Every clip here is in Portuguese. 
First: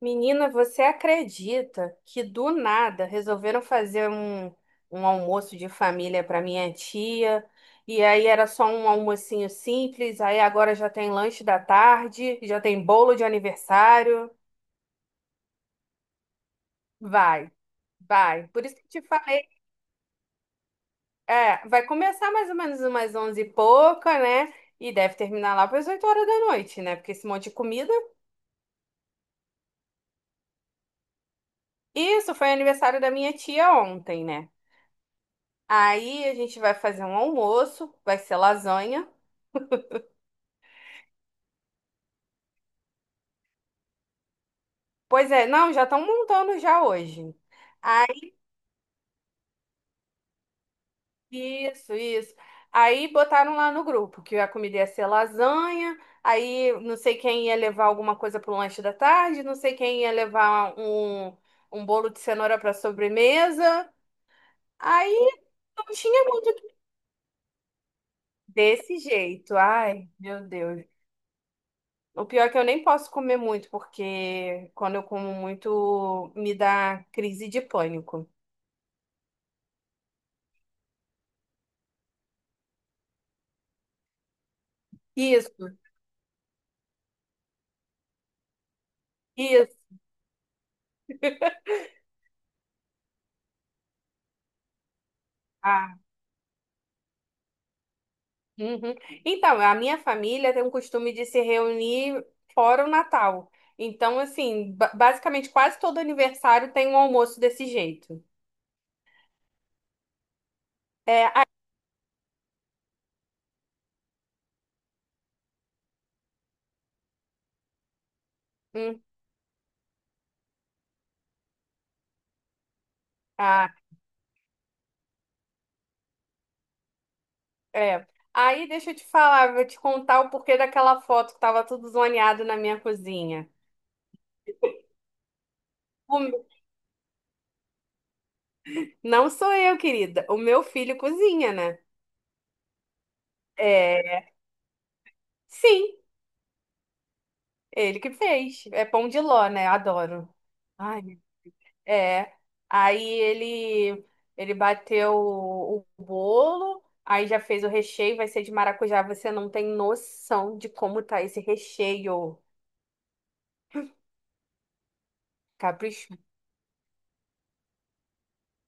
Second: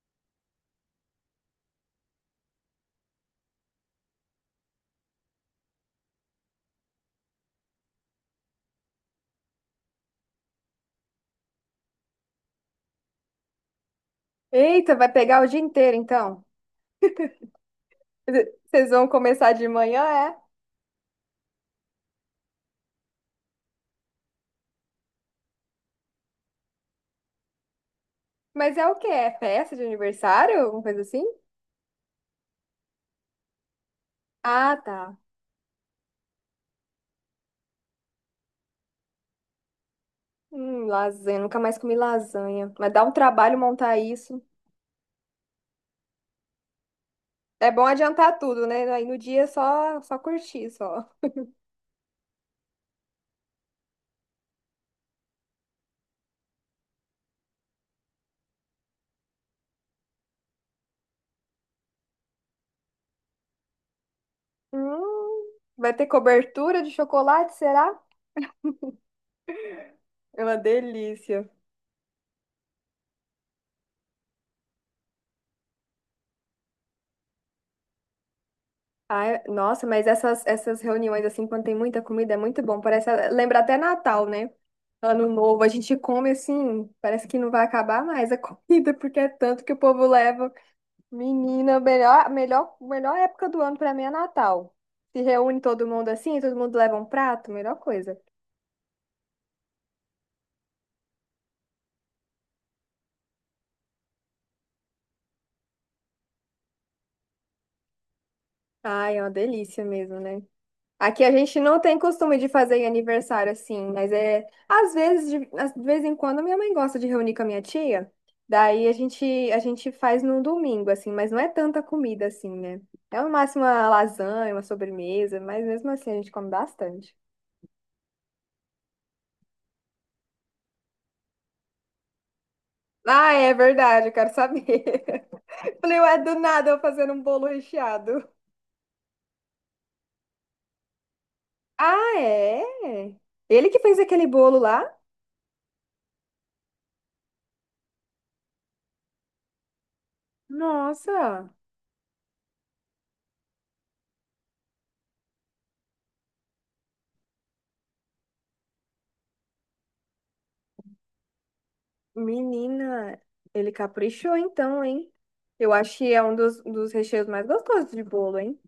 Menina, você acredita que do nada resolveram fazer um almoço de família para minha tia? E aí era só um almocinho simples, aí agora já tem lanche da tarde, já tem bolo de aniversário. Eita, vai pegar o dia inteiro, então. Vai, vai. Por isso que Vocês eu vão te falei, começar de manhã, é? é, vai começar mais ou menos umas onze e pouca, né? E deve terminar lá para as 8 horas da noite, né? Porque esse monte de comida. Mas é o quê? É festa de aniversário? Alguma coisa assim? Isso foi aniversário da minha tia ontem, né? Ah, tá. Aí a gente vai fazer um almoço, vai ser lasanha. Lasanha. Nunca mais comi lasanha. Mas dá um trabalho montar isso. Pois é, não, já estão montando já hoje. É bom Aí, adiantar tudo, né? Aí no dia é só curtir, só. isso, isso. Aí botaram lá no grupo que a comida ia ser lasanha. Aí não sei quem ia levar alguma coisa para o lanche da tarde, não sei quem ia levar um bolo de cenoura para sobremesa. Aí não Vai ter tinha muito o que- cobertura de chocolate, será? desse jeito. Ai, É meu uma Deus. delícia. O pior é que eu nem posso comer muito, porque quando eu como muito, me dá crise de pânico. Ai, nossa, mas essas reuniões, assim, quando tem muita comida, é muito bom. Parece, lembra até Natal, né? Ano novo, a Isso, gente come assim, parece que não vai acabar mais a comida, porque é tanto que isso. o povo leva. Menina, melhor época do ano pra mim é Natal. Se reúne todo Ah, mundo assim, todo mundo leva um prato, melhor coisa. uhum. Então, a minha família tem um costume de se reunir fora o Natal. Então, assim, basicamente quase todo aniversário tem um almoço desse jeito. Ai, é uma delícia mesmo, né? Aqui a É, gente não tem costume de fazer aniversário assim, mas é. Às vezes, de vez em quando, minha mãe gosta de reunir com a minha tia. Daí a hum, gente, a gente faz num domingo, assim, mas não é tanta comida assim, né? É no máximo ah, uma lasanha, uma sobremesa, mas mesmo assim a gente come bastante. é. Aí deixa eu te falar, vou te contar o porquê daquela foto que tava tudo zoneado na minha Ah, cozinha. é verdade, eu quero saber. Falei, ué, O do meu- nada eu fazendo um bolo recheado. Não sou eu, querida. O meu filho cozinha, né? Ah, é? Ele que fez É, aquele bolo lá? sim, ele que fez. É pão de ló, né? Adoro. Ai, Nossa! é. Aí ele bateu o bolo, aí já fez o recheio, vai ser de maracujá. Você não tem noção de como tá esse recheio. Menina, ele caprichou então, hein? Eu acho que Capricho. é um dos recheios mais gostosos de bolo, hein?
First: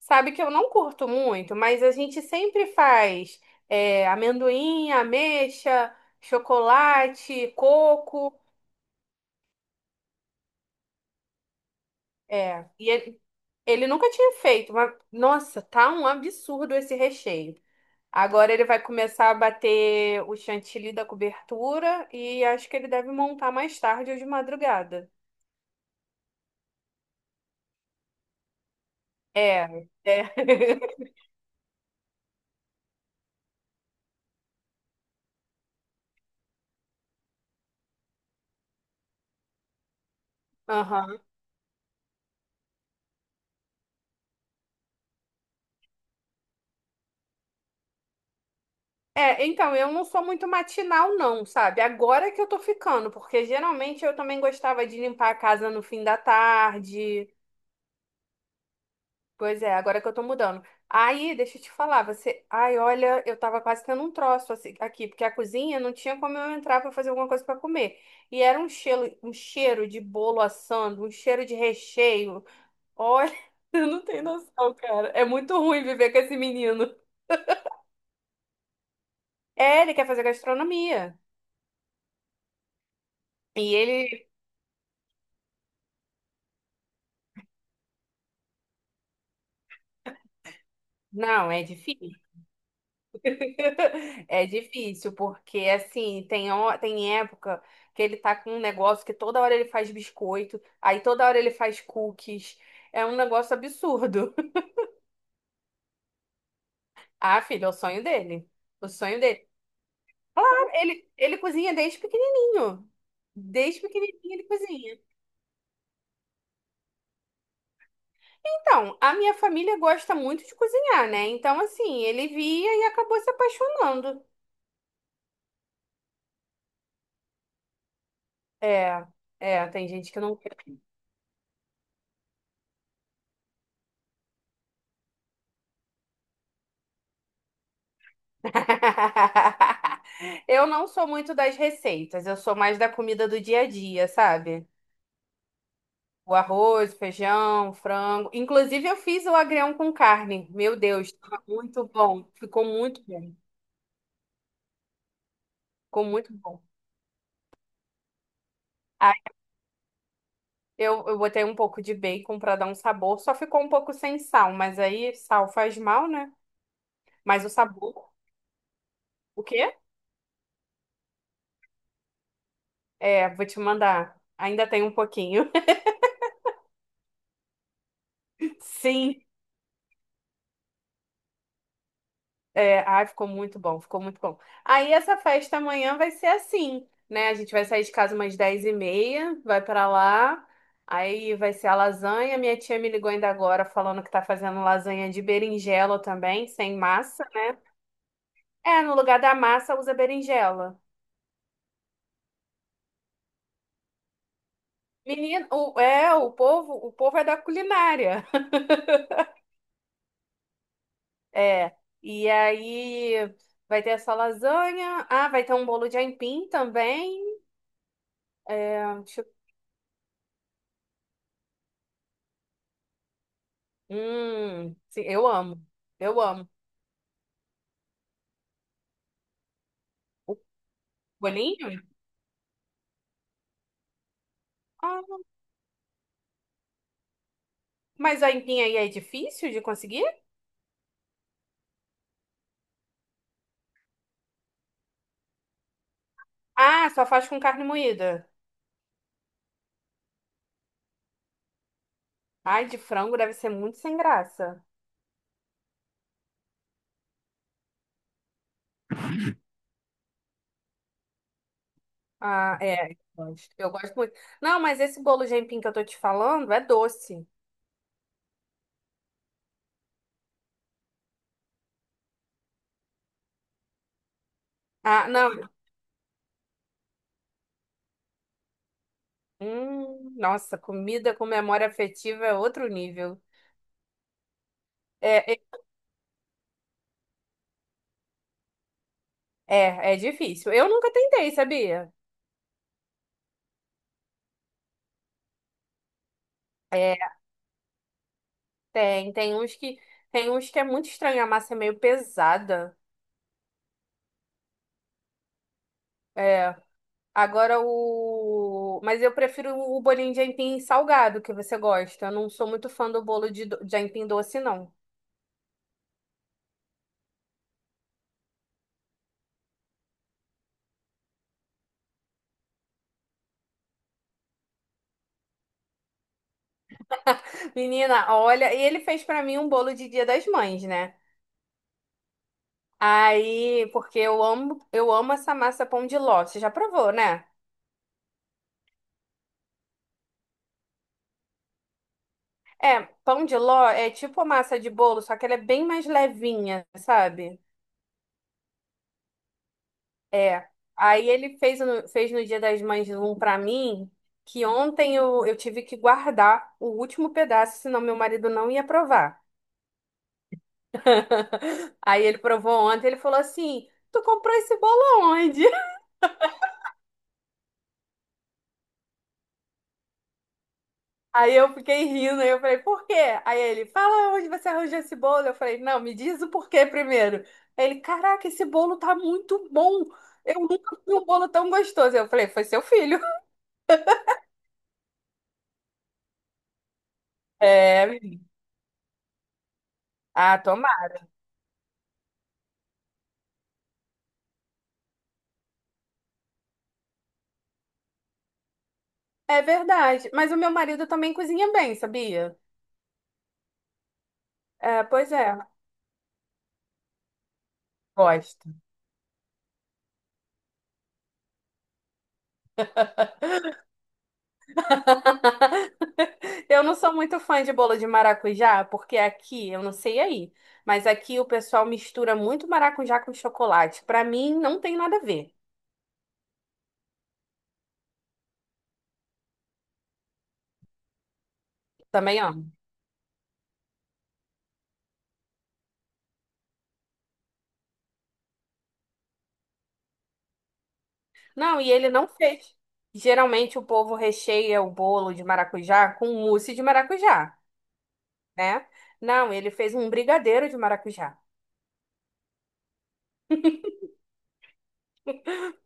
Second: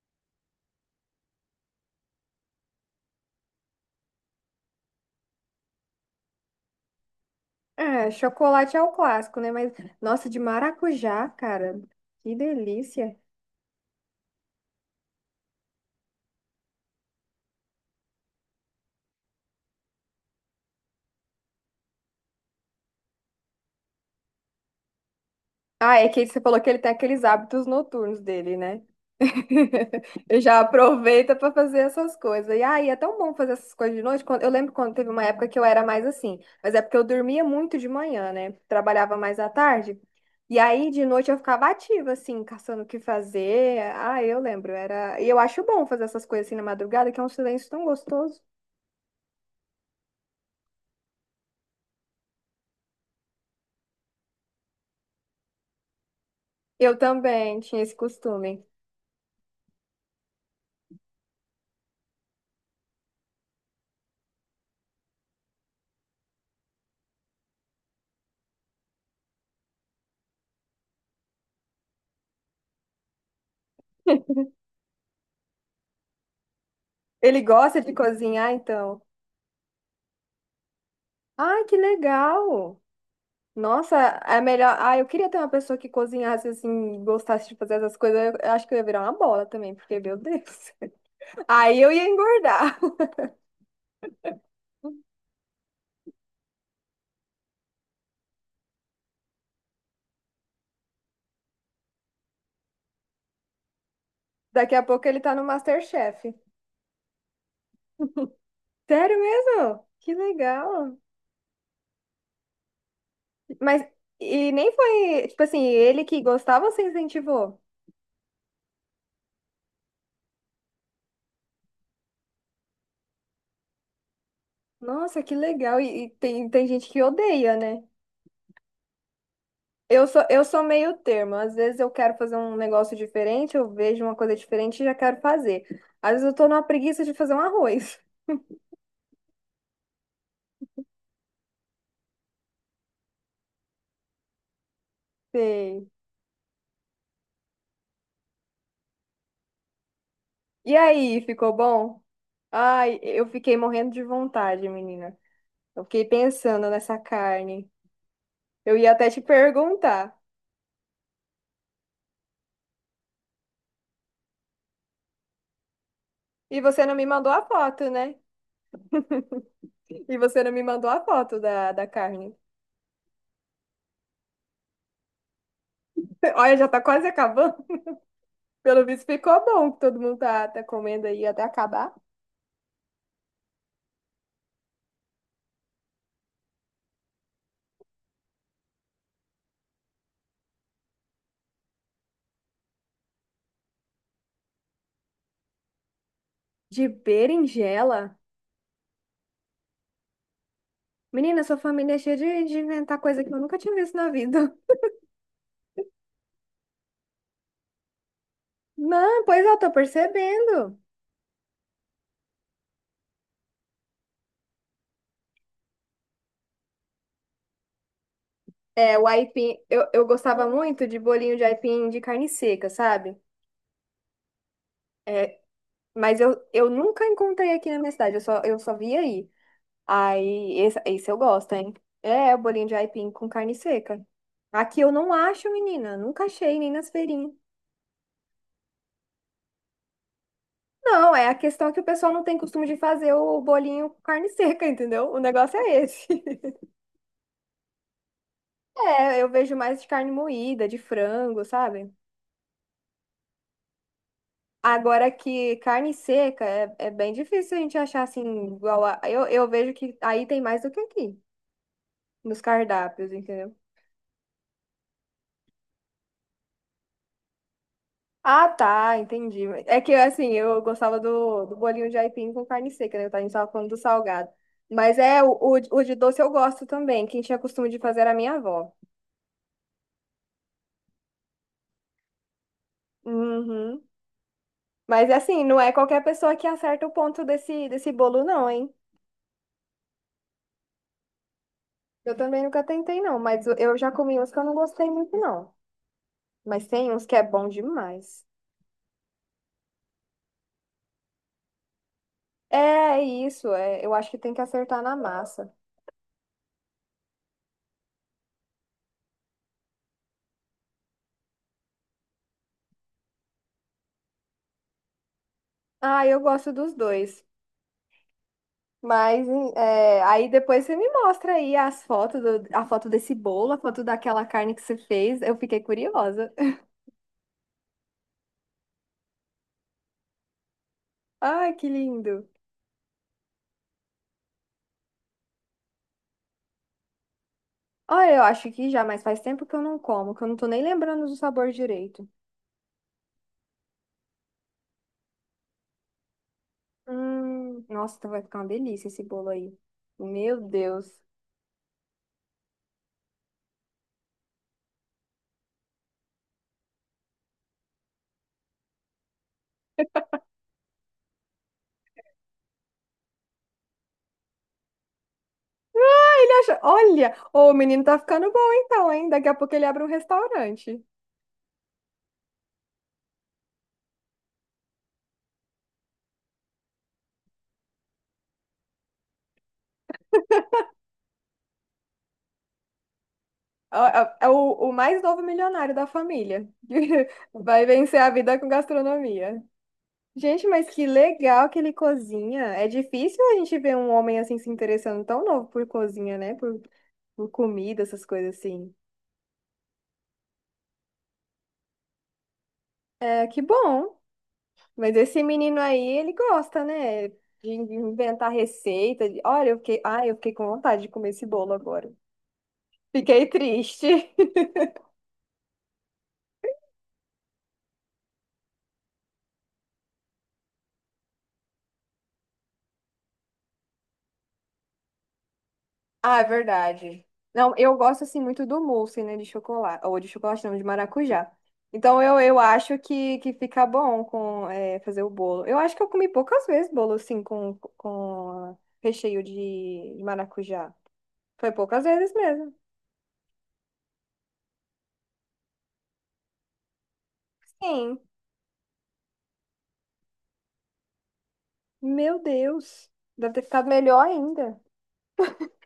Sabe que eu não curto muito, mas a gente sempre faz é, amendoim, ameixa, chocolate, É, coco. chocolate é o clássico, né? Mas, nossa, de maracujá, cara, que É, delícia. Ele nunca tinha feito, mas nossa, tá um absurdo esse recheio. Agora ele vai começar a bater o chantilly da cobertura e acho que ele deve montar mais tarde ou de madrugada. Ah, é que você falou que ele tem aqueles hábitos noturnos dele, né? É, é. Eu já aproveita pra fazer essas coisas. E aí, é tão bom fazer essas coisas de noite. Eu lembro quando teve uma época que eu era mais assim, mas é porque eu dormia muito de manhã, né? Trabalhava mais à tarde. E aí, de Aham. noite, eu ficava ativa, assim, caçando o que fazer. Ah, eu lembro, era. E eu acho bom fazer essas coisas assim na madrugada, que é um silêncio tão gostoso. É, então, eu não sou muito matinal, não, sabe? Agora que eu tô ficando, porque geralmente eu também gostava de limpar a casa no fim da Eu tarde. também tinha esse costume. Pois é, agora que eu tô mudando. Aí, deixa eu te falar, você. Ai, olha, eu tava quase tendo um troço aqui, porque a cozinha não tinha como eu entrar pra fazer alguma coisa pra comer. E era um cheiro de bolo assando, um cheiro de recheio. Olha, eu não tenho noção, cara. É muito ruim viver com esse menino. Ele gosta de cozinhar, então. É, ele quer fazer gastronomia. Ai, que legal! E Nossa, ele. é melhor. Ah, eu queria ter uma pessoa que cozinhasse assim, gostasse de fazer essas coisas. Eu acho que eu ia virar uma bola também, porque, meu Deus. Não, é Aí eu ia difícil. engordar. É difícil, porque assim, tem época que ele tá com um negócio que toda hora ele faz biscoito, aí toda hora ele faz cookies. É um negócio absurdo. Daqui a pouco ele tá no MasterChef. Ah, filho, é o sonho dele. O Sério sonho dele. mesmo? Que Claro, legal. Ele cozinha desde pequenininho. Desde Mas, pequenininho ele e nem cozinha. foi, tipo assim, ele que gostava, você incentivou? Então, a minha família gosta muito de cozinhar, né? Então, assim, ele via e acabou se apaixonando. Nossa, que legal. E tem, tem gente que odeia, né? É, é, tem gente que não. Eu sou meio termo. Às vezes eu quero fazer um negócio diferente, eu vejo uma coisa diferente e já quero fazer. Às vezes eu tô numa preguiça de fazer um arroz. Eu não sou muito das receitas, eu sou mais da comida do dia a dia, sabe? Sei. O arroz, feijão, frango. Inclusive, eu fiz o agrião com carne. E Meu Deus, aí, tava ficou muito bom? bom. Ficou Ai, muito eu bom. fiquei morrendo de vontade, menina. Eu fiquei Ficou muito bom. pensando nessa carne. Eu ia até te Aí perguntar. Eu botei um pouco de bacon para dar um sabor, só ficou um pouco sem sal, mas aí sal faz mal, né? E você não me mandou a Mas o foto, sabor, né? o quê? E você não me mandou a foto da carne. É, vou te mandar. Ainda tem um pouquinho. Olha, já tá quase acabando. Pelo visto, Sim. ficou bom que todo mundo tá comendo aí até acabar. É, ai, ficou muito bom, ficou muito bom. Aí essa festa amanhã vai ser assim, né? A gente vai sair de casa umas dez e meia, vai pra lá, aí vai ser a lasanha. Minha tia me ligou ainda agora falando que tá fazendo lasanha de berinjela também, sem De massa, né? berinjela? É, no lugar da massa usa berinjela. Menina, sua família é cheia de inventar coisa que eu nunca tinha visto na vida. Menino, é, o povo é da culinária. Não, pois é, eu tô percebendo. É, e aí vai ter essa lasanha, ah, vai ter um bolo de aipim também. É, É, o deixa aipim, eu gostava muito de bolinho de aipim de carne seca, sabe? hum, sim, eu É, amo. mas Eu amo. eu nunca encontrei aqui na minha cidade, eu só vi aí. O Aí, esse eu gosto, hein? bolinho? É, o bolinho de aipim com carne seca. Aqui eu Ah, não acho, menina, nunca achei, nem nas feirinhas. mas a aipim aí é difícil de conseguir? Não, é a questão que o pessoal não tem costume de fazer o bolinho com carne seca, entendeu? O negócio é esse. Ah, só faz com carne moída. É, eu vejo mais de carne moída, de frango, sabe? Ai, de frango deve ser muito sem graça. Agora que carne seca é bem difícil a gente achar assim, igual a. Eu vejo que aí tem mais do que aqui, nos Ah, é. Cardápios, entendeu? Eu gosto muito. Não, mas esse bolo de aipim que eu tô te falando é doce. Ah, tá, entendi. É que assim, eu gostava do bolinho de aipim com carne seca, né? A gente tava falando do salgado. Mas Ah, é, o, não. o, o de doce eu gosto também. Quem tinha costume de fazer era a minha avó. Nossa, comida com memória afetiva é outro nível. Uhum. Mas É, é, assim, não é qualquer pessoa que acerta o ponto desse bolo, não, hein? é difícil. Eu nunca tentei, sabia? Eu também nunca tentei, não, mas eu já comi uns que eu não gostei muito, não. Mas tem É, uns que é bom demais. tem, tem uns que, tem uns que é muito estranho, a massa é meio pesada. É isso, é, eu acho que tem que acertar na massa. É, Agora o. Mas eu prefiro o bolinho de aipim salgado que você gosta. Eu não sou muito fã do de aipim doce, não. Ah, eu gosto dos dois. Mas é, aí depois você me mostra aí as fotos, a foto desse bolo, a foto daquela carne que você fez. Eu fiquei curiosa. Menina, olha, e ele fez pra mim um bolo de Dia das Mães, né? Ai, que lindo. Aí, porque eu amo essa massa pão de ló. Você já provou, né? Olha, eu acho que já, mas faz tempo que eu não como, que eu não tô nem lembrando do sabor direito. É, pão de ló é tipo a massa de bolo, só que ela é bem mais levinha, sabe? Nossa, então vai ficar uma delícia esse bolo aí. Meu É. Deus. Aí ele fez no Dia das Mães um pra mim, que ontem eu tive que guardar o último pedaço, senão meu marido não ia provar. Aí ele provou ontem, ele falou assim: Tu comprou esse bolo aonde? Olha, ô, o menino tá ficando bom então, hein? Daqui a pouco ele abre um restaurante. Aí eu fiquei rindo, aí eu falei: Por quê? Aí ele: Fala onde você arranjou esse bolo? Eu falei: Não, me diz o porquê primeiro. Ele: Caraca, esse bolo tá muito bom. Eu nunca vi um bolo tão gostoso. Eu falei: Foi seu filho. É é o mais novo milionário da família. Vai É, vencer a menino, vida com gastronomia. ah, Gente, mas que tomara. legal que ele cozinha. É difícil a gente ver um homem assim se interessando tão novo por cozinha, né? Por comida, essas coisas assim. É verdade. Mas o meu marido também cozinha bem, sabia? É, que bom. É, Mas pois esse é. menino aí, ele gosta, né? De inventar Gosto. receita. Olha, eu fiquei com vontade de comer esse bolo agora. Fiquei triste. Eu não sou muito fã de bolo de maracujá, porque aqui, eu não sei aí, mas aqui o pessoal mistura muito maracujá com chocolate. Pra mim, não tem nada a ver. Ah, é verdade. Não, eu gosto assim muito do mousse, né, de chocolate, ou de chocolate não, de maracujá. Então Também eu amo. acho que fica bom com é, fazer o bolo. Eu acho que eu comi poucas vezes bolo assim com recheio de maracujá. Foi Não, e poucas ele não vezes mesmo. fez. Geralmente o povo recheia o bolo de maracujá com mousse de maracujá, Sim. né? Não, ele fez um brigadeiro de maracujá. Meu Deus. Deve ter ficado melhor ainda.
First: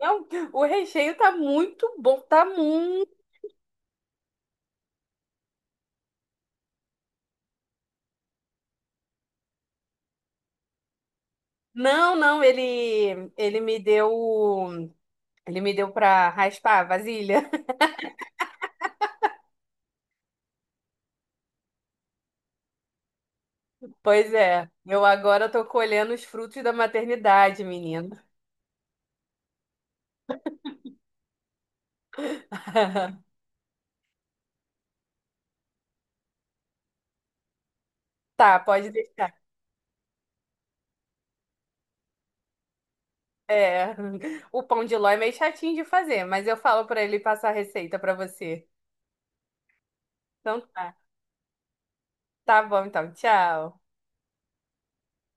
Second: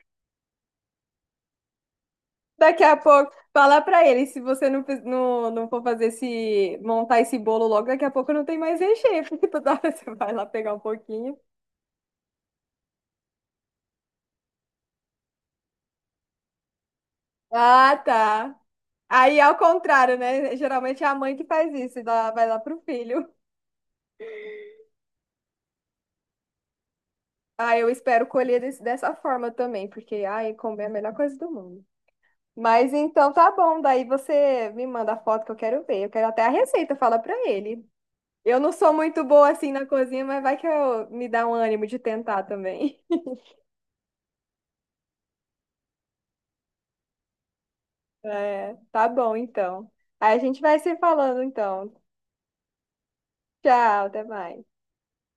Não, o recheio tá muito bom, tá Daqui a pouco, fala pra ele, se você não, não for fazer esse, montar esse bolo logo, daqui a pouco não tem mais recheio, porque toda hora você vai lá pegar um pouquinho. não, não, ele me deu para raspar a vasilha. Ah, tá. Aí é ao contrário, né? Geralmente é a mãe que faz isso e dá, vai lá pro filho. Pois é, eu agora tô colhendo os frutos da maternidade, Ah, eu menino. espero colher dessa forma também, porque ai, comer é a melhor coisa do mundo. Mas então tá bom, daí você me manda a foto que eu quero ver. Eu quero até a receita, fala pra ele. Eu Tá, não pode sou muito deixar. boa assim na cozinha, mas vai que eu me dá um ânimo de tentar também. É, o pão de ló é meio chatinho de fazer, mas eu falo pra ele passar a receita pra você. É, tá bom então. Aí a gente Então vai se tá. falando então. Tá bom, então, tchau. Tchau, até mais.